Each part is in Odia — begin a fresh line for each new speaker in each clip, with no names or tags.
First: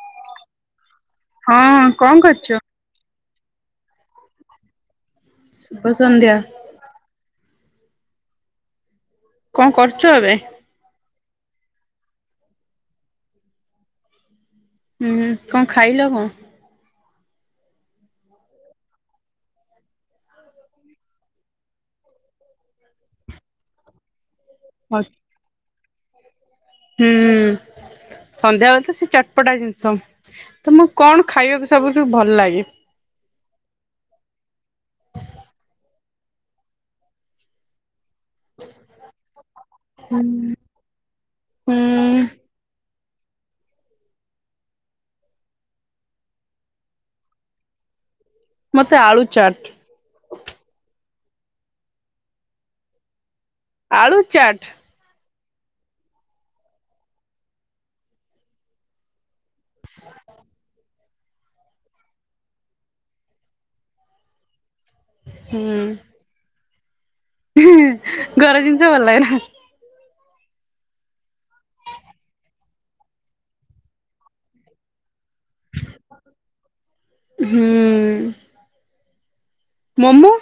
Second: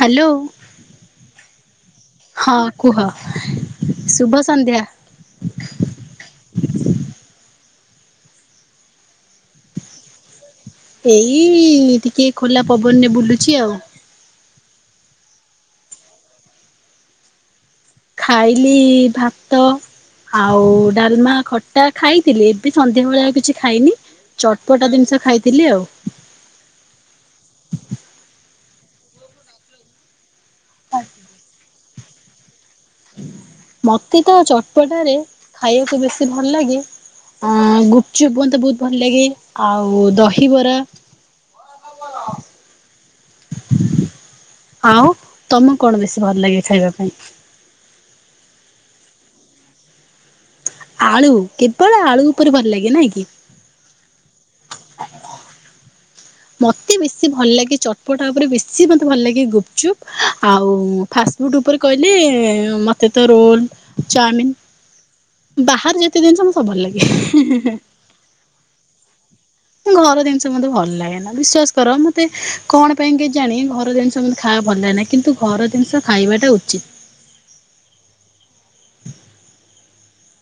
ହ୍ୟାଲୋ।
ହଁ କଣ
ହଁ
କରୁଛ?
କୁହ ଶୁଭ ସନ୍ଧ୍ୟା।
ଶୁଭ ସନ୍ଧ୍ୟା। କଣ କରୁଛ ଏବେ?
ଏଇ ଟିକେ ଖୋଲା ପବନରେ ବୁଲୁଛି ଆଉ।
ହୁଁ ହୁ କଣ ଖାଇଲ କଣ?
ଖାଇଲି ଭାତ ଆଉ ଡାଲମା ଖଟା ଖାଇଥିଲି ଏବେ ସନ୍ଧ୍ୟାବେେଳେ ଆଉ କିଛି ଖାଇନି। ଚଟପଟା ଜିନିଷ ଖାଇଥିଲି ଆଉ।
ହୁଁ। ସନ୍ଧ୍ୟାବେଳେ ତ ସେ ଚଟପଟା ଜିନିଷ ତମକୁ କଣ ଖାଇବାକୁ ସବୁଠୁ ଭଲ ଲାଗେ?
ମତେ ତ ଚଟପଟାରେ ଖାଇବାକୁ ବେଶୀ ଭଲ ଲାଗେ। ଅ ଗୁପଚୁପ ମତେ ବହୁତ ଭଲ ଲାଗେ ଆଉ ଦହିବରା।
ହୁଁ
ଆଉ ତମକୁ କଣ ବେଶୀ ଭଲ ଲାଗେ ଖାଇବା ପାଇଁ?
ମୋତେ ଆଳୁ ଚାଟ୍।
ଆଳୁ କେବଳ ଆଳୁ ଉପରେ ଭଲ ଲାଗେ ନାଇଁ କି?
ଆଳୁ ଚାଟ୍।
ମତେ ବେଶୀ ଭଲ ଲାଗେ ଚଟପଟା ଉପରେ ବେଶୀ ମତେ ଭଲ ଲାଗେ ଗୁପଚୁପ୍ ଆଉ ଫାଷ୍ଟଫୁଡ଼୍ ଉପରେ କହିଲେ ମୋତେ ତ ରୋଲ୍ ଚାଓମିିନ
ହୁଁ
ବାହାରେ ଯେତେ ଜିନିଷ ମୋ ସବ ଭଲ ଲାଗେ।
ଘର ଜିନିଷ ଭଲ ଲାଗେନା।
ଘର ଜିନିଷ ମତେ ଭଲ ଲାଗେନା ବିଶ୍ଵାସ କର ମତେ କଣ ପାଇଁ କେଜାଣି ଘର ଜିନିଷ ମତେ ଖାଇବା ଭଲ ଲାଗେନା କିନ୍ତୁ ଘର ଜିନିଷ ଖାଇବାଟା ଉଚିତ୍।
ହୁଁ ଉଁ ମୋମୋ?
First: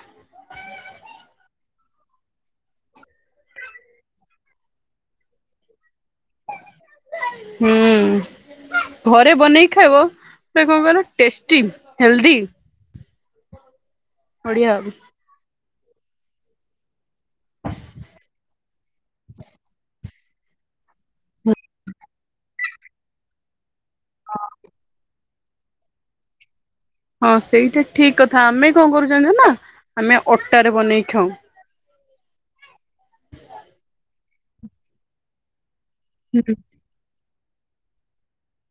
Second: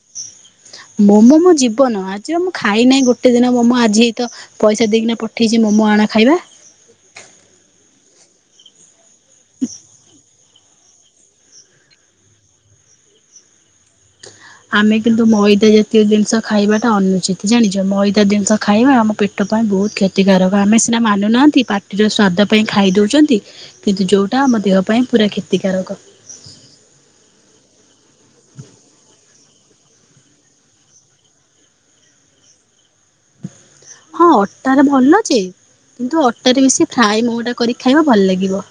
ମୋମୋ ମୋ ଜୀବନ ଆଜିର ମୁଁ ଖାଇନାହିଁ ଗୋଟେ ଦିନ ମୋମୋ ଆଜି ହେଇ ତ ପଇସା ଦେଇକିନା ପଠେଇଚି ମୋମୋ ଆଣ ଖାଇବା।
ହୁଁ ଘରେ ବନେଇକି ଖାଇବ। ହେଟା କଣ କର ଟେଷ୍ଟିଲ ହେଲ୍ଦି ବଢିଆ ଆଉ।
ଆମେ କିନ୍ତୁ ମଇଦା ଜାତୀୟ ଜିନିଷ ଖାଇବାଟା ଅନୁ ଚିତ ଜାଣିଚ ମଇଦା ଜିନିଷ ଖାଇବା ଆମ ପେଟ ପାଇଁ ବହୁତ କ୍ଷେ କ୍ଷତିକାରକ ଆମେ ସିନା ମାନୁନାହାଁନ୍ତି ପାଟିର ସ୍ୱାଦ ପାଇଁ ଖାଇଦଉଚନ୍ତି କିନ୍ତୁ ଯୋଉଟା ଆମ ଦେହ ପାଇଁ ପୁରା କ୍ଷତିକାରକ।
ହଁ ସେଇଟା ଠିକ୍ କଥା ଆମେ କଣ କରୁଚନ୍ତି ନା ଆମେ ଅଟାରେ ବନେଇ ଖାଉ।
ହଁ ଅଟାରେ ଭଲଜେ କିନ୍ତୁ ଅଟାରେ ବେଶି ଫ୍ରାଏ ମମୋ ଟା କରିକି ଖାଇବା ଭଲ ଲାଗିବ।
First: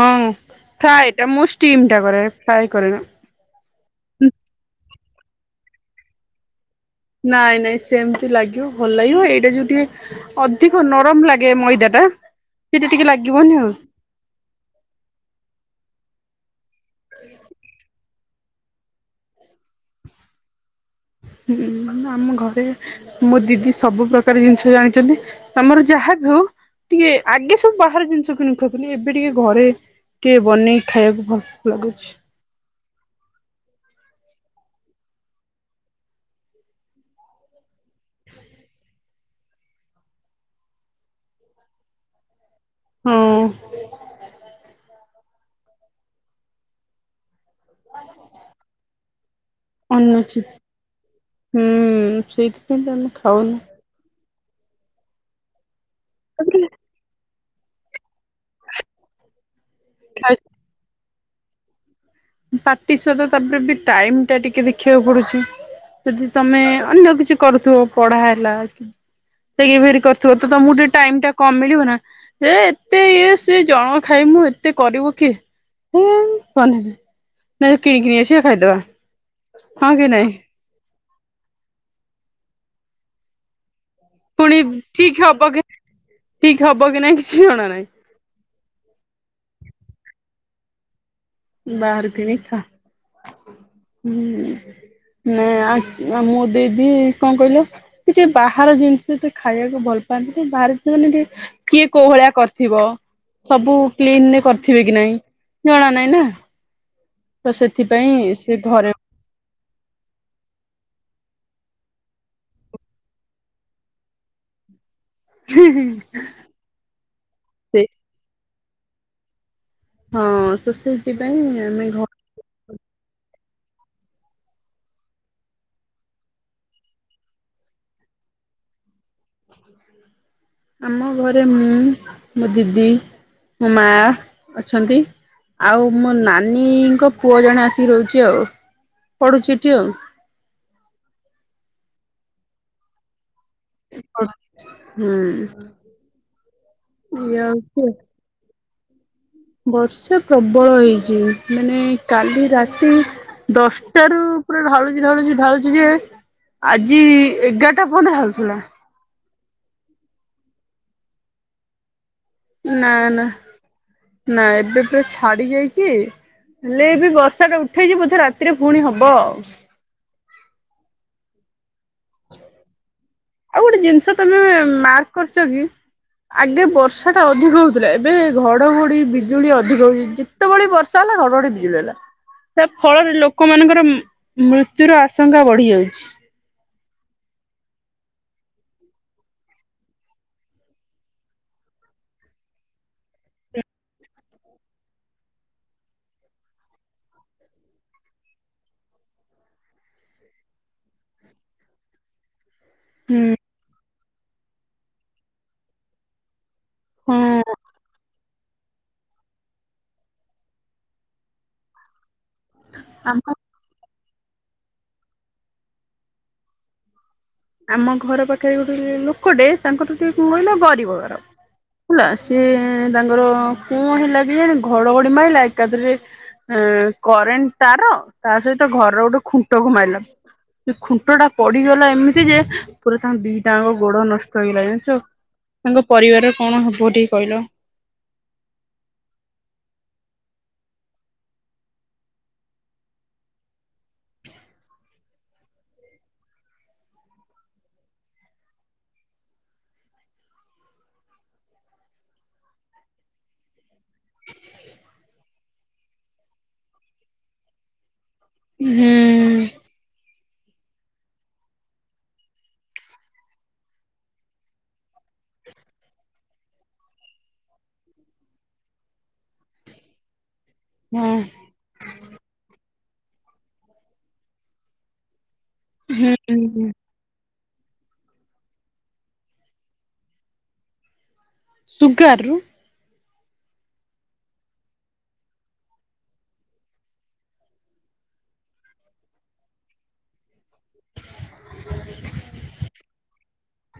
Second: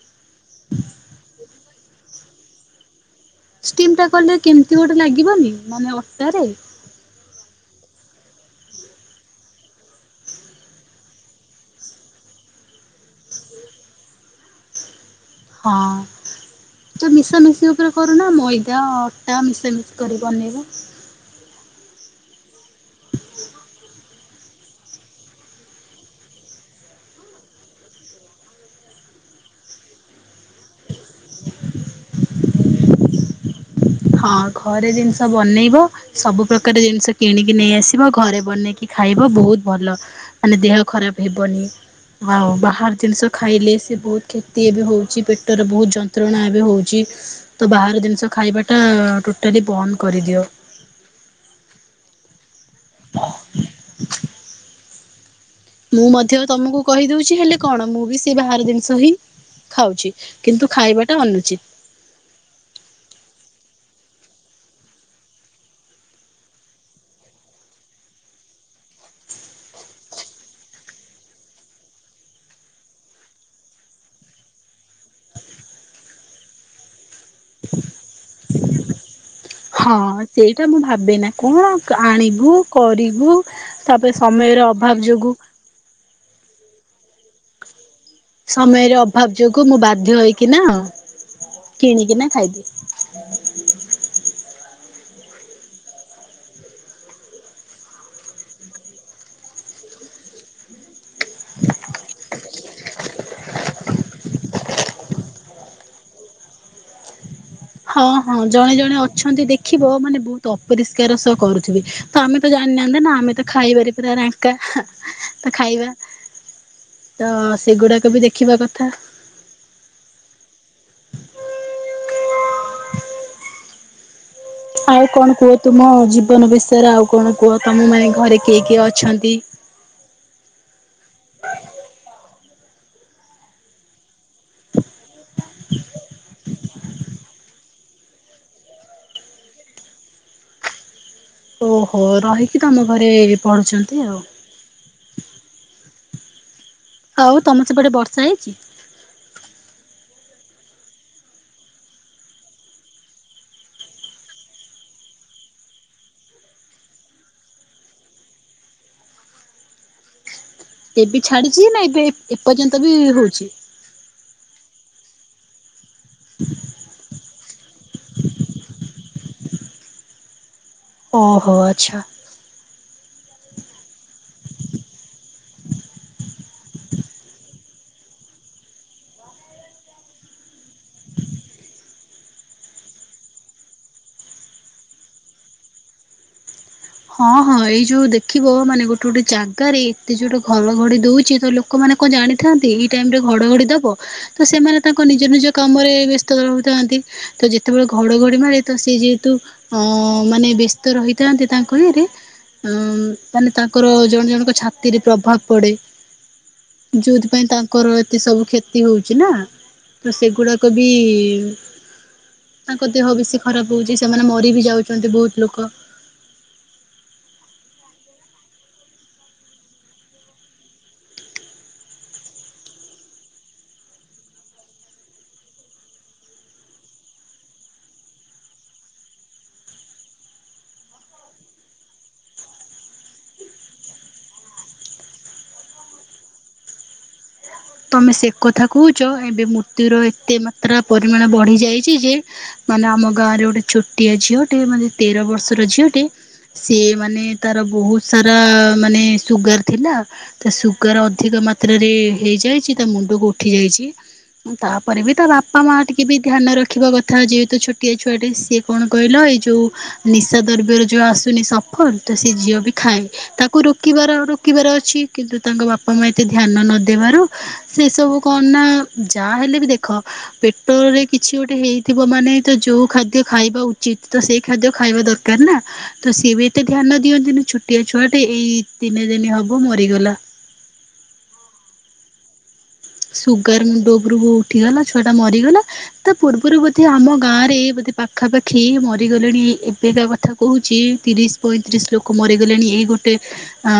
ହଁ ଫ୍ରାଏ ଟା ମୁଁ ଷ୍ଟିମ୍ ଟା କରେ ଫ୍ରାଏ କରେନା।
ଷ୍ଟିମ୍ ଟା କଲେ କେମିତି ଗୋଟେ ଲାଗିବନି ମାନେ ଅଟାରେ?
ନାଇଁ ନାଇଁ ସେମିତି ଲାଗିବ ଭଲ ଲାଗିବ ଏଇଟା ଯୋଉ ଟିକେ ଅଧିକ ନରମ ଲାଗେ ମଇଦା ଟା ସେଇଟା ଟିକେ ଲାଗିବନି ଆଉ।
ହଁ ଯଉ ମିଶା ମିଶି ଉପରେ କ ମଇଦା ଅଟା ମିଶା ମିଶି କରି ବନେଇବ।
ହୁଁ ଆମ ଘରେ ମୋ ଦିଦି ସବୁ ପ୍ରକାର ଜିନିଷ ଜାଣିଚନ୍ତି ତମର ଯାହାବି ହଉ ଟିକେ ଆଗେ ସବୁ ବାହାରେ ଜିନିଷ କିଣି ଖାଉଥିଲି ଏବେ ଟିକେ ଘରେ କେ ବନେଇ ଖାଇବାକୁ ଭଲ ଲାଗୁଚି।
ହଁ ଘରେ ଜିନିଷ ବନେଇବ ସବୁ ପ୍ରକାର ଜିନିଷ କିଣିକି ନେଇ ଆସିବ। ଘରେ ବନେଇକି ଖାଇବ ବହୁତ ଭଲ ମାନେ ଦେହ ଖରାପ ହେବନି ଆଉ ବା ବାହାର ଜିନିଷ
ହଁ
ଖାଇଲେ ସେ ବହୁତ କ୍ଷତି ଏବେ ହେଉଚି ପେଟରେ ବହୁତ ଯନ୍ତ୍ରଣା ଏବେ ହେଉଚି। ତ ବାହାର ଜିନିଷ ଖାଇବା
ଅନୁଚିତ୍। ହୁଁ- ସେ କିନ୍ତୁ ଆମେ ଖାଉନୁ।
[inaudible] ମୁଁ ମଧ୍ୟ
ତାପରେ
ତମକୁ କହିଦଉଚି ହେଲେ କଣ ମୁଁ ବି ସେ ବାହାର ଜିନିଷ ହିଁ ଖାଉଚି
ଖାଇ
କିନ୍ତୁ ଖାଇବା ଟା ଅନୁଚିତ୍।
ପାଟି ସ୍ବାଦ ତାପରେ ବି ଟାଇମ୍ ଟା ଟିକେ ଦେଖିବାକୁ ପଡୁଚି। ଯଦି ତମେ ଅନ୍ୟ କିଛି କରୁଥିବ ପଢା ହେଲା କି [unintelligible] କରିଥିବ ତମକୁ ଟିକେ ଟାଇମ୍ ଟା କମ୍ ମିଳିବ ନାଁ। ହେ ଏତେ ଇଏ ସିଏ ଜଣ ଖାଇମୁଁ ଏତେ କରିବ କିଏ? ମୁଁ କଲିନି। ନାଇଁ କିଣିକି ନେଇ ଆସିବା ଖାଇଦବା।
ହଁ
କି ନାଇଁ?
ସେଇଟା ମୁଁ ଭାବେ ନାଁ କଣ ଆଣିବୁ କରିବୁ ତାପରେ ସମୟର ଅଭାବ ଯୋଗୁଁ
ଠିକ୍ ହବ କି ନାଇଁ କିଛି ଜଣା ନାହିଁ।
ସମୟର ଅଭାବ ଯୋଗୁ ମୁଁ ବାଧ୍ୟ ହେକି ନା
ବାହାରୁ
କିଣିକି ନା
କିଣି ଖା
ଖାଇଦିଏ।
ହୁଁ ନା ମୁଁ ଦେଇଦି କଣ କହିଲ ସେ ଟିକେ ବାହାର ଜିନିଷ ଟେ ଖାଇବାକୁ ଭଲ ପାଆନ୍ତି ବାହାରେ ନ ମାନେ ଟିକେ କିଏ କୋହଳିଆ କରି ଥିବ ସବୁ କ୍ଲିନରେ କରିଥିବେ କି ନାଇଁ ଜଣା ନହିଁ ନା। ତ
ହଁ
ସେଥିପାଇଁ
ହଁ
ସେ
ଜଣେ
ଘରେ
ଜଣେ ଅ ଅଛନ୍ତି ଦେଖିବ ମାନେ ବହୁତ ଅପରିଷ୍କାର ସହ କରୁଥିବେ ତ ଆମେ ତ ଜାଣିନାହାନ୍ତେ ନା ଆମେ ତ ଖାଇବାରେ ପ୍ର ରାଙ୍କ
[inaudible] ଁ
ତ ଖାଇବା ତ
ସେ
ସେଗୁଡାକ ବି ଦେଖିବା କଥା।
ହଁ ସୁ ସେଥି ପାଇଁ ଆମେ ଘ
ଆଉ କଣ କୁହ ତୁମ ଜୀବନ ବିଷୟରେ, ଆଉ କଣ କୁହ ତମ ମାନେ ଘରେ କିଏ କିଏ ଅଛନ୍ତି?
[inaudible] ଆମ ଘରେ ମୁଁ ମୋ ଦିଦି, ମୋ ମା ଅଛନ୍ତି। ଆଉ ମୋ ନାନୀଙ୍କ ପୁଅ ଜଣେ ଆସିକି ରହୁଛି, ଆଉ ପଢୁଛି ଏଠି ଆଉ।
ଓହୋ ରହିକି ତମ ଘରେ ପଢୁଛନ୍ତି ଆଉ।
ହୁଁ
ହଉ
ଏଇଆ
ତମ
ହଉଛି
ସେପଟେ
ଆଉ।
ବର୍ଷା ହେଇଛି?
ବର୍ଷା ପ୍ରବଳ ହେଇଛି ମାନେ କାଲି ରାତି ଦଶଟାରୁ ପୁରା ଢାଳୁଛି ଢାଳୁଛି ଢାଳୁଛି ଯେ ଆଜି ଏଗାରଟା ପନ୍ଦ ହେଉଥିଲା।
ଏବେ ଛାଡିଛି ନା ଏବେ ଏପର୍ଯ୍ୟନ୍ତ
ନା
ବି
ନା
ହଉଛି?
ନା ଏବେ ପା ଛାଡି ଯାଇଛି। ଚି ଲେଏବି ବର୍ଷାଟା ଉଠେଇଚି ବୋଧେ ରାତିରେ ପୁଣି ହବ ଆଉ।
ଓହୋ ଆଚ୍ଛା।
ଆଉ ଗୋଟେ ଜିନିଷ ତମେ ମାର୍କ କରୁଚକି। ଆଗେ ବର୍ଷାଟା ଅଧିକ ହଉଥିଲା ଏବେ ଘଡ଼ଘଡ଼ି ବିଜୁଳି ଅଧିକ ହଉଚି। ଯେତେବେଳେ ବର୍ଷା ହେଲା ଘଡଘଡି ବିଜୁଳି ହେଲା। ତା ଫଳରେ ଲୋକମାନଙ୍କର ମୃତ୍ୟୁର ଆଶଙ୍କା ବଢି ଯାଉଛି।
ହଁ ହଁ ଏଇ ଯୋଉ ଦେଖିବ ମାନେ ଗୋଟେ ଗୋଟେ ଜାଗାରେ ଏତେ ଯୋ ଗୋଟେ ଘରଘଡି ଦଉଛି ତଲୋକ ଲୋକମାନେ କଣ ଜାଣିଥାନ୍ତି ଏଇ ଟାଇମରେ ଘଡଘଡି ଦବ। ତ ସେମାନେ ତାଙ୍କ ନିଜ ନିଜ କାମରେ ବ୍ୟସ୍ତ ରହୁଥାନ୍ତି। ତ ଯେତେବେଳେ ଘଡଘଡି ମାରେ ତ ସେ ଯେହେତୁ ଅ ମାନେ ବ୍ୟସ୍ତ ରହିଥାନ୍ତି ତାଙ୍କ [unintelligible]
ହୁଁ
ମାନେ ତାଙ୍କର ଜଣେ ଜଣଙ୍କ ଛାତିରେ ପ୍ରଭାବ ପଡେ। ଯୋଉଥିପାଇଁ
ହଁ
ତାଙ୍କର ଏତେ ସବୁ କ୍ଷତ କ୍ଷତି ହଉଛିନା ତ ସେଗୁଡାକବି ତାଙ୍କ ଦେହ
ଆମ
ବେଶି ଖ ଖରାପ ହଉଛି ସେମାନେ ମରିବି ଯାଉଚନ୍ତି ବହୁତ ଲୋକ।
ଆମ ଘର ପାଖରେ ଗୋଟେ ଲୋକଟେ ତାଙ୍କଠୁ ଟିକିଏ କଣ କହିଲ ଗରିବ ଘର। ହେଲା ସିଏ ତାଙ୍କର କଣ ହେଲା କେଇଆଣି ଘଡଘଡି ମାଇଲା ଏକାଥରେ ହଁ କରେଣ୍ଟ ତାର ତାସହିତ ଘରର ଗୋଟେ ଖୁଣ୍ଟକୁ ମାଇଲା। ସେ ଖୁଣ୍ଟଟା ପଡିଗଲା ଏମିତି ଯେ ପୁରା ତାଙ୍କ ଦିଟାଙ୍କ ଗୋଡ ନଷ୍ଟ ହେଇଗଲା ଜାଣିଚ। ତାଙ୍କ ପରିବାର କଣ ହବ ଟିକେ କହିଲ।
ତମେ ସେ କଥା କହୁଛ ଏବେ ମୃତ୍ୟୁର ଏତେ ମାତ୍ରା ପରିମାଣ ବଢି ଯାଇଛିଯେ ମାନେ ଆମ ଗାଁରେ ଗୋଟେ ଛୋଟିଆ ଝିଅଟେ ମାନେ ତେର ବର୍ଷର ଝିଅଟେ। ସିଏ ମାନେ ତାର ବହୁତ ସାରା ମାନେ ସୁଗାର ଥିଲା। ତା ସୁଗାର ଅଧିକ ମାତ୍ରାରେ ହେଇଯାଏ। ତା ମୁଣ୍ଡକୁ ଉଠି ଯାଇଛି ତାପରେବି ତା ବାପ ବାପା ମାଆ ଟିକିଏବି ଧ୍ୟାନ ରଖିବା କଥା ଯେହେତୁ ଛୋଟିଆ ଛୁଆଟେ ସିଏ କଣ କହିଲ ଏଇ
ହୁଁ
ଯୋଉ। ନିଶା ଦ୍ରବ୍ୟର ଯେଉଁ ଆସୁନି ସଫଲ ତ ସେ ଝିଅବି ଖାଏ। ତାକୁ ରୋକିବାର ରୋକିବାର ଅଛି କିନ୍ତୁ ତାଙ୍କ ବାପା ମା ଏତେ ଧ୍ୟାନ ନଦେବାରୁ ସେ ସବୁ କଣନା ଯାହା ହେଲେବି ଦେଖ ପେଟରେ
ହଁ
କିଛି ଗୋଟେ ହେଇ ଥିବ ମାନେ ତଯୋଉ ଖାଦ୍ୟ ଖାଇବା ଉଚିତ ତସେଇ ଖାଦ୍ୟ ଖାଇବା ଦରକାରନା। ତ ସିଏବି ଏତେ
ହୁଁ
ଧ୍ୟାନ ଦିଅନ୍ତ ଛୋଟିଆ ଛୁଆଟେ ଏଇ ତିନି ଦିନ ହବ ମରିଗଲା।
ଦୁଗାରରୁ
ସୁଗାର ମୁଣ୍ଡ ଉପରକୁ ଉଠିଗଲା ଛୁଆଟା ମରିଗଲା। ତା ପୂର୍ବରୁ ବୋଧେ ଆମ ଗାଁରେ ବୋଧେ ପାଖାପାଖି ମରିଗଲେଣି ଏବେକା କଥା। କହୁଛି ତିରିଶ ପଇଁତିରିଶ ଲୋକ ମରିଗଲେଣି ଏଇ ଗୋଟେ ଆଁ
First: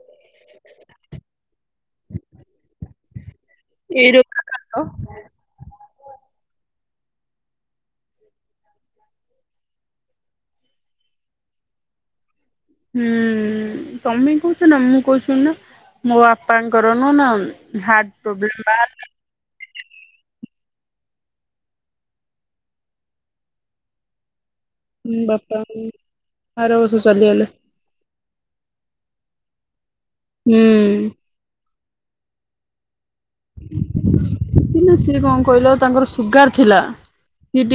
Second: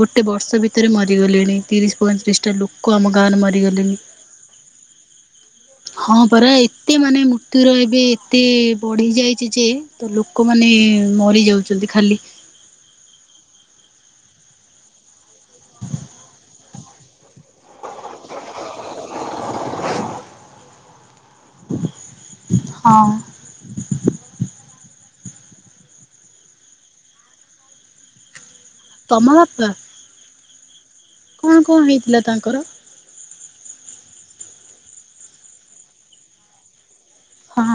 ଗୋଟେ ବର୍ଷ ଭିତରେ ମରିଗଲେଣି ତିରିଶ ପଇଁତିରିଶଟା ଲୋକ ଆମ ଗାଁରେ ମରି
ଏଇ [unintelligible]
ହଁ ପରା ଏତେ ମାନେ ମୃତ୍ୟୁୁର ଏବେ ଏତେ ବଢି ଯାଇଚିଯେ ତ ଲୋକମାନେ ମରି ଯାଉଛନ୍ତି ଖାଲି।
ହୁଁ ହୁଁ ତମେ କହୁଛନା ମୁଁ କହୁଛୁ ଶୁଣୁନ ମୋ ବାପାଙ୍କୁ କରନୁନା ହାର୍ଟ ପ୍ରୋବ୍ଲେମବା।
ହଁ।
ହୁଁ ବାପାଉୁଁ ଆର ବର୍ଷ ଚାଲିଗଲେ।
ତମ ବାପା।
ଉୁଁ।
କଣ କଣ ହେଇଥିଲା ତାଙ୍କର?
[inaudible] ସିଏ କଣ କହିଲ ତାଙ୍କର ସୁଗାର ଥିଲା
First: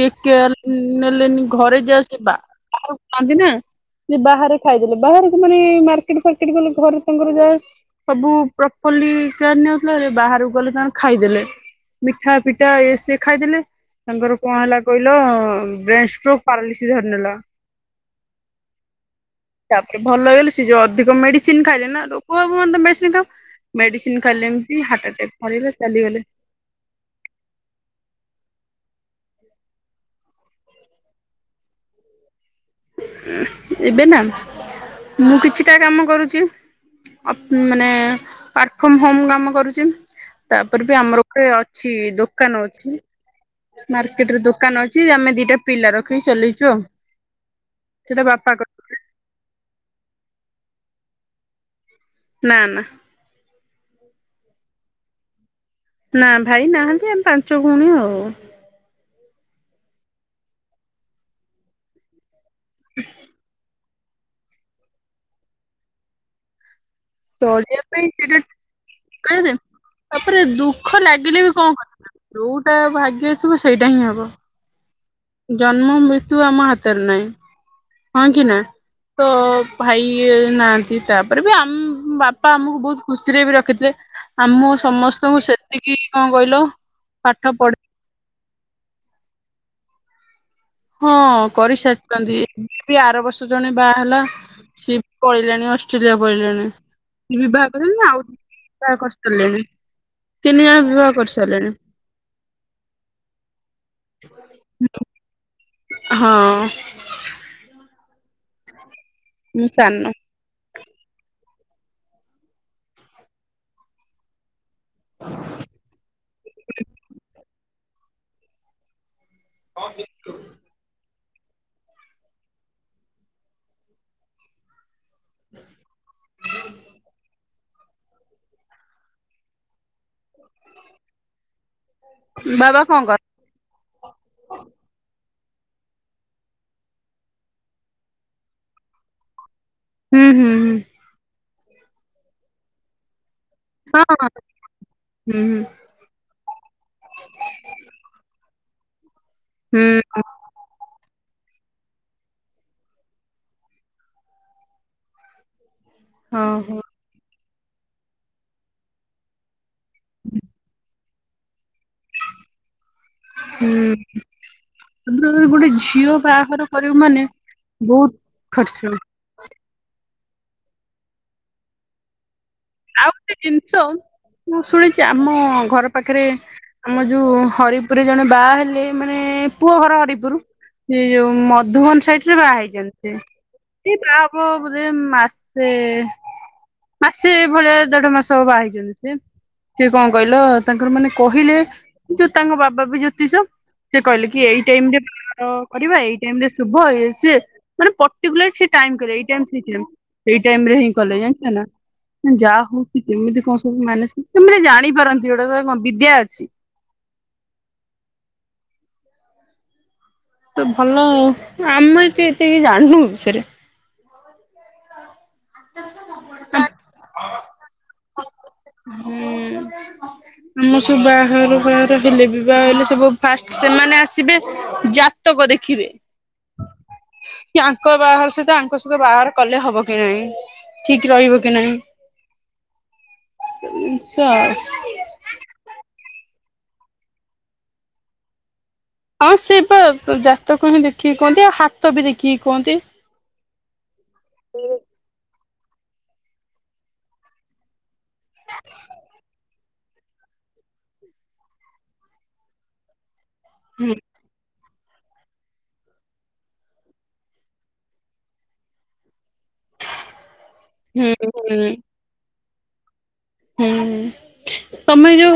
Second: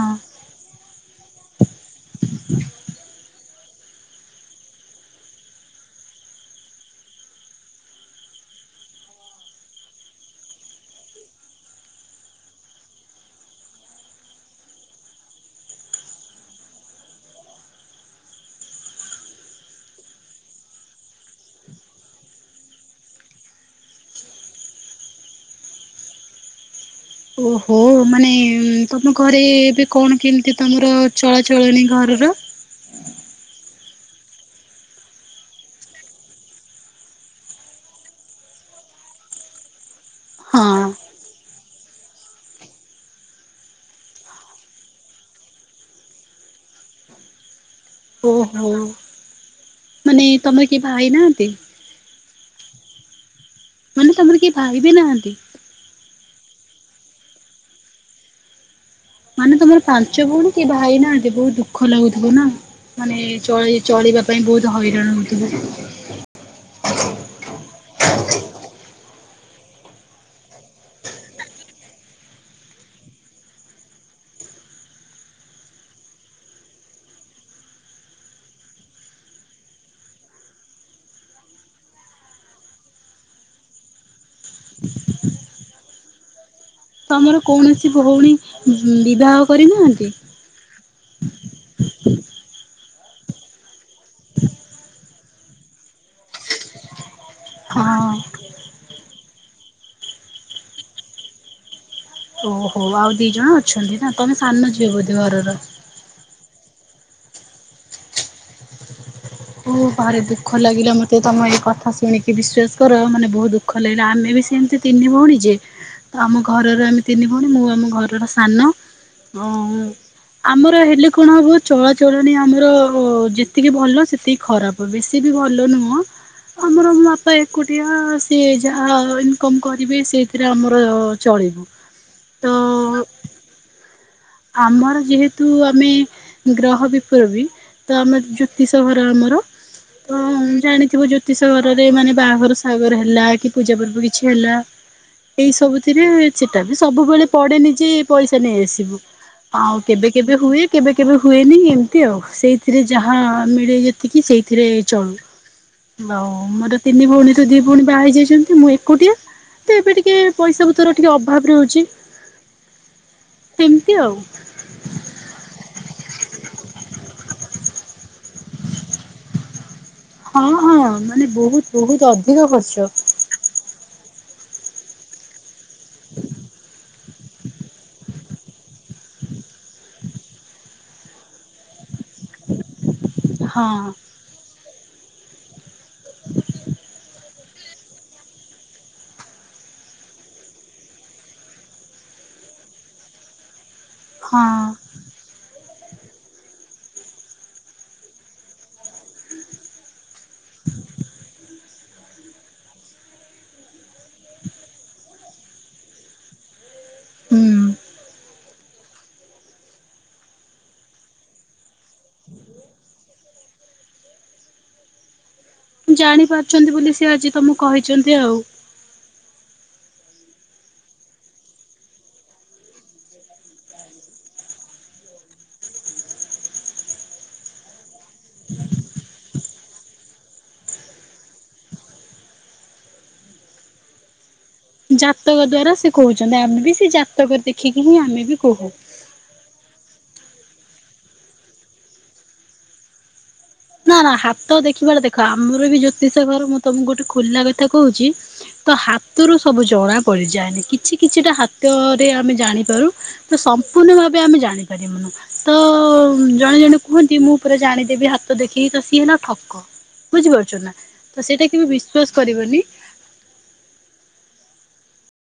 ଟେକ କେଆର। ନେଲେନି ଘରେ ଯଆସିବା କୁହନ୍ତି ନା। ବାହାରେ ଖାଇଦେଲେ ବାହାରକୁ ମାନେ ମାର୍କେଟ ଫାର୍କେଟ ଗଲେ ଘରୁ ତାଙ୍କର ଯାହା ସବୁ ପ୍ରଫଲିକଉଥିଲା ବାହାରକୁ ଗଲେ ତାମାନେ ଖାଇଦେଲେ। ମିଠା ଫିଠା ଏ ସ ଖାଇଦେଲେ। ତାଙ୍କର କଣ ହେଲା କହିଲ ବ୍ରେନ ଷ୍ଟ୍ରୋକ ପାରଲିସି ଧରି ନେଲା। ତାପରେ ଭଲ ଲାଗିଲ ସେ ଯଉଅଧିକ ମେଡିସିନ ଖାଇଲେ ନା ରେଗ ହେବ ନିଶ୍ଚିତ। ମେଡିସିନ ଖାଇଲେ ଏମିତି ହାର୍ଟ ଆଟାକ୍ ପଳେଇବେ ଚାଲିଗଲେ।
ଓହୋ ମାନେ ତମ ଘରେ ଏବେ କଣ କେମିତି ତମର ଚଳାଚଳଣିୀ ଘରର।
ଏବେ ନା ମୁଁ କିଛିଟା କାମ କରୁଛି। ମାନେ ୱାର୍କ ଫ୍ରମ ହୋମ କାମ କରୁଛି। ତାପରେ
ହଁ
ବି ଆମର ଗୋଟେ ଅଛି ଦୋକାନ ଅଛି। ମାର୍କେଟରେ ଦୋକାନ ଅଛି ଆମେ ଦିଟା ପିଲା ରଖିକି ଚଲିଛୁ ଆଉ। ସେଇଟା ବାପା କ
ତୁନି ତମର କି ଭାଇ ନାହାନ୍ତି।
ନା ନା।
ମାନେ ତମର କେହି ଭାଇ ବି ନାହାନ୍ତି।
ନା ଭାଇ ନାହାନ୍ତି ଆମେ ପାଞ୍ଚ ଭଉଣୀ ଆଉ।
ମାନେ ତମର ପାଞ୍ଚ ଭଉଣୀ କି ଭାଇ ନାହାନ୍ତି ବହୁତ ଦୁଃଖ ଲାଗୁଥିବ ନା ମାନେ ଚଳେଇ ଚଳେଇବା ପାଇଁ ବହୁତ ହଇରାଣ ହେଉଥିଲେ।
ଚଳିବା ପାଇଁ ସେଟା କିଲେ ତାପରେ ଦୁଃଖ ଲାଗିଲେ ବି କଣ କରିବା। ଯୋଉଟା ଭାଗ୍ୟଥିବ ସେଇଟା ହିଁ ହବ। ଜନ୍ମ ମୃତ୍ୟୁ ଆମ ହାତରେ ନାହିଁ ହଁ କି ନା। ତ ଭାଇ ନାହାନ୍ତି ତାପରେ ବି ଆମ ବାପା ଆମକୁ ବହୁତ ଖୁସିରେ ବି ରଖିଥିଲେ। ଆମ ସମସ୍ତଙ୍କୁ ସେତିକି କଣ କହିଲ
ତମର
ପାଠ ପଢ
କୌଣସି ଭଉଣୀ ବିବାହ କରିନାହାନ୍ତି।
ହଁ କରିସାରିଛନ୍ତି ଆର ବର୍ଷ ଜଣେ ବାହା ହେଲା। ସିଏ ପଳେଇଲାଣି ଅଷ୍ଟ୍ରେଲିଆ ପଳେଇଲାଣି ବିବାହ କରି
ହଁ
ଆଉ। ବିବାହ କରିସାରିଲେଣି ତିନି ଜଣ ବିବାହ କରିସାରିଲେଣି।
ହଉ ଆଉ ଦି ଜଣ ଅଛନ୍ତି ନା ତମେ ସାନ ଝିଅ ବୋଧେ ଘରର।
ହଁ। ମୁଁ
ଓ।
ସାନ
[unintelligible] ଦୁଃଖ ଲାଗିଲା ମତେ ତମ ଏ କଥା ଶୁଣିକି ବିଶ୍ୱାସ କର ମାନେ ବହୁତ ଦୁଃଖ ଲାଗିଲା ଆମେ ବି ସେମିତି ତିନି ଭଉଣୀ ଯେ ତ ଆମ ଘରର ଆମେ ତିନି ଭଉଣୀ ମୁଁ ଆମ ଘରର ସାନ। ହଁ। ଆମର ହେଲେ କଣ ହବ ଚଳାଚଳଣିୀ ଆମର ଯେତିକି ଭଲ ସେତିକି ଖରାପ ବେଶୀ। ଏତେ ବି ଭଲ ନୁହଁ ଆମର ବାପା ଏକୁଟିଆ ସିଏ ଯାହା ଇନକମ୍ କରିବେ ସେଥିରେ ଆମର ଚଳିବ।
ବାବା କଣ କର
ଆମର ଯେହେତୁ ଆମେ ଗ୍ରହ ବିପ୍ଳବୀ। ତ ଆମେ ଜ୍ୟୋତିଷ ଘର ଆମର। ତ
ହୁଁ ହୁଁ ହୁଁ
ଜାଣିଥିବ ଜ୍ୟୋତିଷ ଘରରେ ମାନେ ବାହାଘର ସାଗର ହେଲା କି ପୂଜା ପର୍ବ
ହଁ
କିଛି
ହଁ
ହେଲା
ହୁଁ ହୁଁ
ଏଇ ସବୁ ସେଥିରେ ସେଟା ବି ସବୁବେଳେ ପଡେନିଜେ ପଇସା ନେଇଆସିବୁ ଆଉ
ହୁଁ
କେବେ କେବେ ହୁଏ। କେବେ କେବେ ହୁଏନି ଏମିତି ଆଉ ସେଇଥିରେ ଯାହା ମିଳେ ଯେତିକି ସେଇଥିରେ ଚଳୁ। ହଉ
ହଁ
ମୋର
ହଁ
ତିନି ଭଉଣୀ ରୁ ଦି ଭଉଣୀ ବାହା ହେଇ ଯାଇଛନ୍ତି ମୁଁ ଏକୁଟିଆ। ତ ଏବେ ଟିକେ ପଇସା ପତ୍ର ଟିକେ ଅଭାବ ରହୁଛି।
ହୁଁ।
ଏମିତି ଆଉ।
[unintelligible] ଗୋଟେ ଝିଅ ବାହାଘର କରିବୁ ମାନେ ବହୁତ ଖର୍ଚ୍ଚ।
ହଁ ହଁ ମାନେ ବହୁତ୍ ବହୁତ୍ ଅଧିକ ଖର୍ଚ୍ଚ।
ଆଉ ଗୋଟେ ଜିନିଷ ମୁଁ ଶୁଣିଛି ଆମ ଘର ପାଖରେ ଆମ ଯୋଉ ହରିପୁରେ ଜଣେ ବାହା ହେଲେ ମାନେ ପୁଅ ଘର ହରିପୁର। ସେଇ ଯୋଉ ମଧୁବନ ସାଇଡ୍ ରେ ବାହା ହେଇଛନ୍ତି।
ହଁ
ସେ ବାହା ହବ ବୋଧେ ମାସେ ସେଇଭଳିଆ ଦେଢମାସ ହବ ହେଇଛନ୍ତି ସିଏ। ସେ କଣ କହିଲ ତାଙ୍କର ମାନେ କହିଲେ ଯେ ତାଙ୍କ ବାବା ବି ଜ୍ୟୋତିଷ। ସେ କହିଲେ କି
ହଁ
ଏଇ ଟାଇମ୍ ରେ [unintelligible] କରିବା ଏଇ ଟାଇମ୍ ରେ ଶୁଭ ଇଏ ସିଏ ମାନେ ପଟିକୁଲାର୍ ସିଏ ଟାଇମ୍ କହିଲେ ଏଇ ଟାଇମ୍ ଠିକ୍ ଟାଇମ୍। ସେଇ ଟାଇମ୍ ରେ ହିଁ କଲେ ଜାଣିଛ ନା? ଯାହା ହଉ ସିଏ କେମିତି କଣ ସବୁ ମ୍ୟାନେଜ୍ କେମିତି ଜାଣିପାରନ୍ତି ଏଗୁଡ଼ା [unintelligible] ବିଦ୍ୟା ଅଛି।
ହୁଁ।
ଆମ ଏଠି ଏତେ କିଏ ଜାଣିନୁ ଏ ବିଷୟରେ। [inaudible]
ଜାଣି ପାରୁଛନ୍ତି ବୋଲି ସେ ଆଜି ତମକୁ କହିଛନ୍ତି ଆଉ।
ହୁଁ। ଆମର ସବୁ [unintelligible] ହେଲେ ବି ବାହା ହେଲେ ସବୁ ଫାଷ୍ଟ ସେମାନେ ଆସିବେ ଜା ଟକ ଦେଖିବେ। ୟାଙ୍କ ବାହାଘର ସହିତ ଆଙ୍କ ସହିତ ବାହାର କଲେ ହବ କି ନାହିଁ ଠିକ୍ ରହିବ କି ନାହିଁ। [unintelligible]
ଜାତକ ଦ୍ଵାରା ସେ କହୁଛନ୍ତି ଆମେ ବି ସେଇ ଜାତକରେ ଦେଖିକି ହିଁ ଆମେ ବି କହୁ।
ହଁ ସେ ବା ଜାତକ ହିଁ ଦେଖିକି କହନ୍ତି ଆଉ ହାତ ବି ଦେଖିକି କୁହନ୍ତି।
ନା ନା ହାତ ଦେଖିବାଟା ଦେଖ ଆମର ବି ଜ୍ୟୋତିଷ ଘର ମୁଁ ତମକୁ ଗୋଟେ ଖୋଲା କଥା କହୁଛି। ତ ହାତୁରୁ ସବୁ ଜଣା ପଡିଯାଏନି। କିଛି କିଛିଟା ହାତରେ ଆମେ ଜାଣିପାରୁ ତ ସମ୍ପୂର୍ଣ
ହୁଁ
ଭାବ ଆମେ ଜାଣିପାରିବୁନୁ ତ ଜଣେ ଜଣେ କୁହନ୍ତି ମୁଁ ପୁରା ଜାଣିଦେବି ହା ତ ଦେଖିକି ତ ସିଏ ହେଲା ଠକ ବୁଝିପାରୁଛ ନା
ହୁଁ
ତ ସେଇଟା କେବେ
ହୁଁ
ବିଶ୍ଵାସ କରିବନି।
ହୁଁ ତମେ ଯୋଉ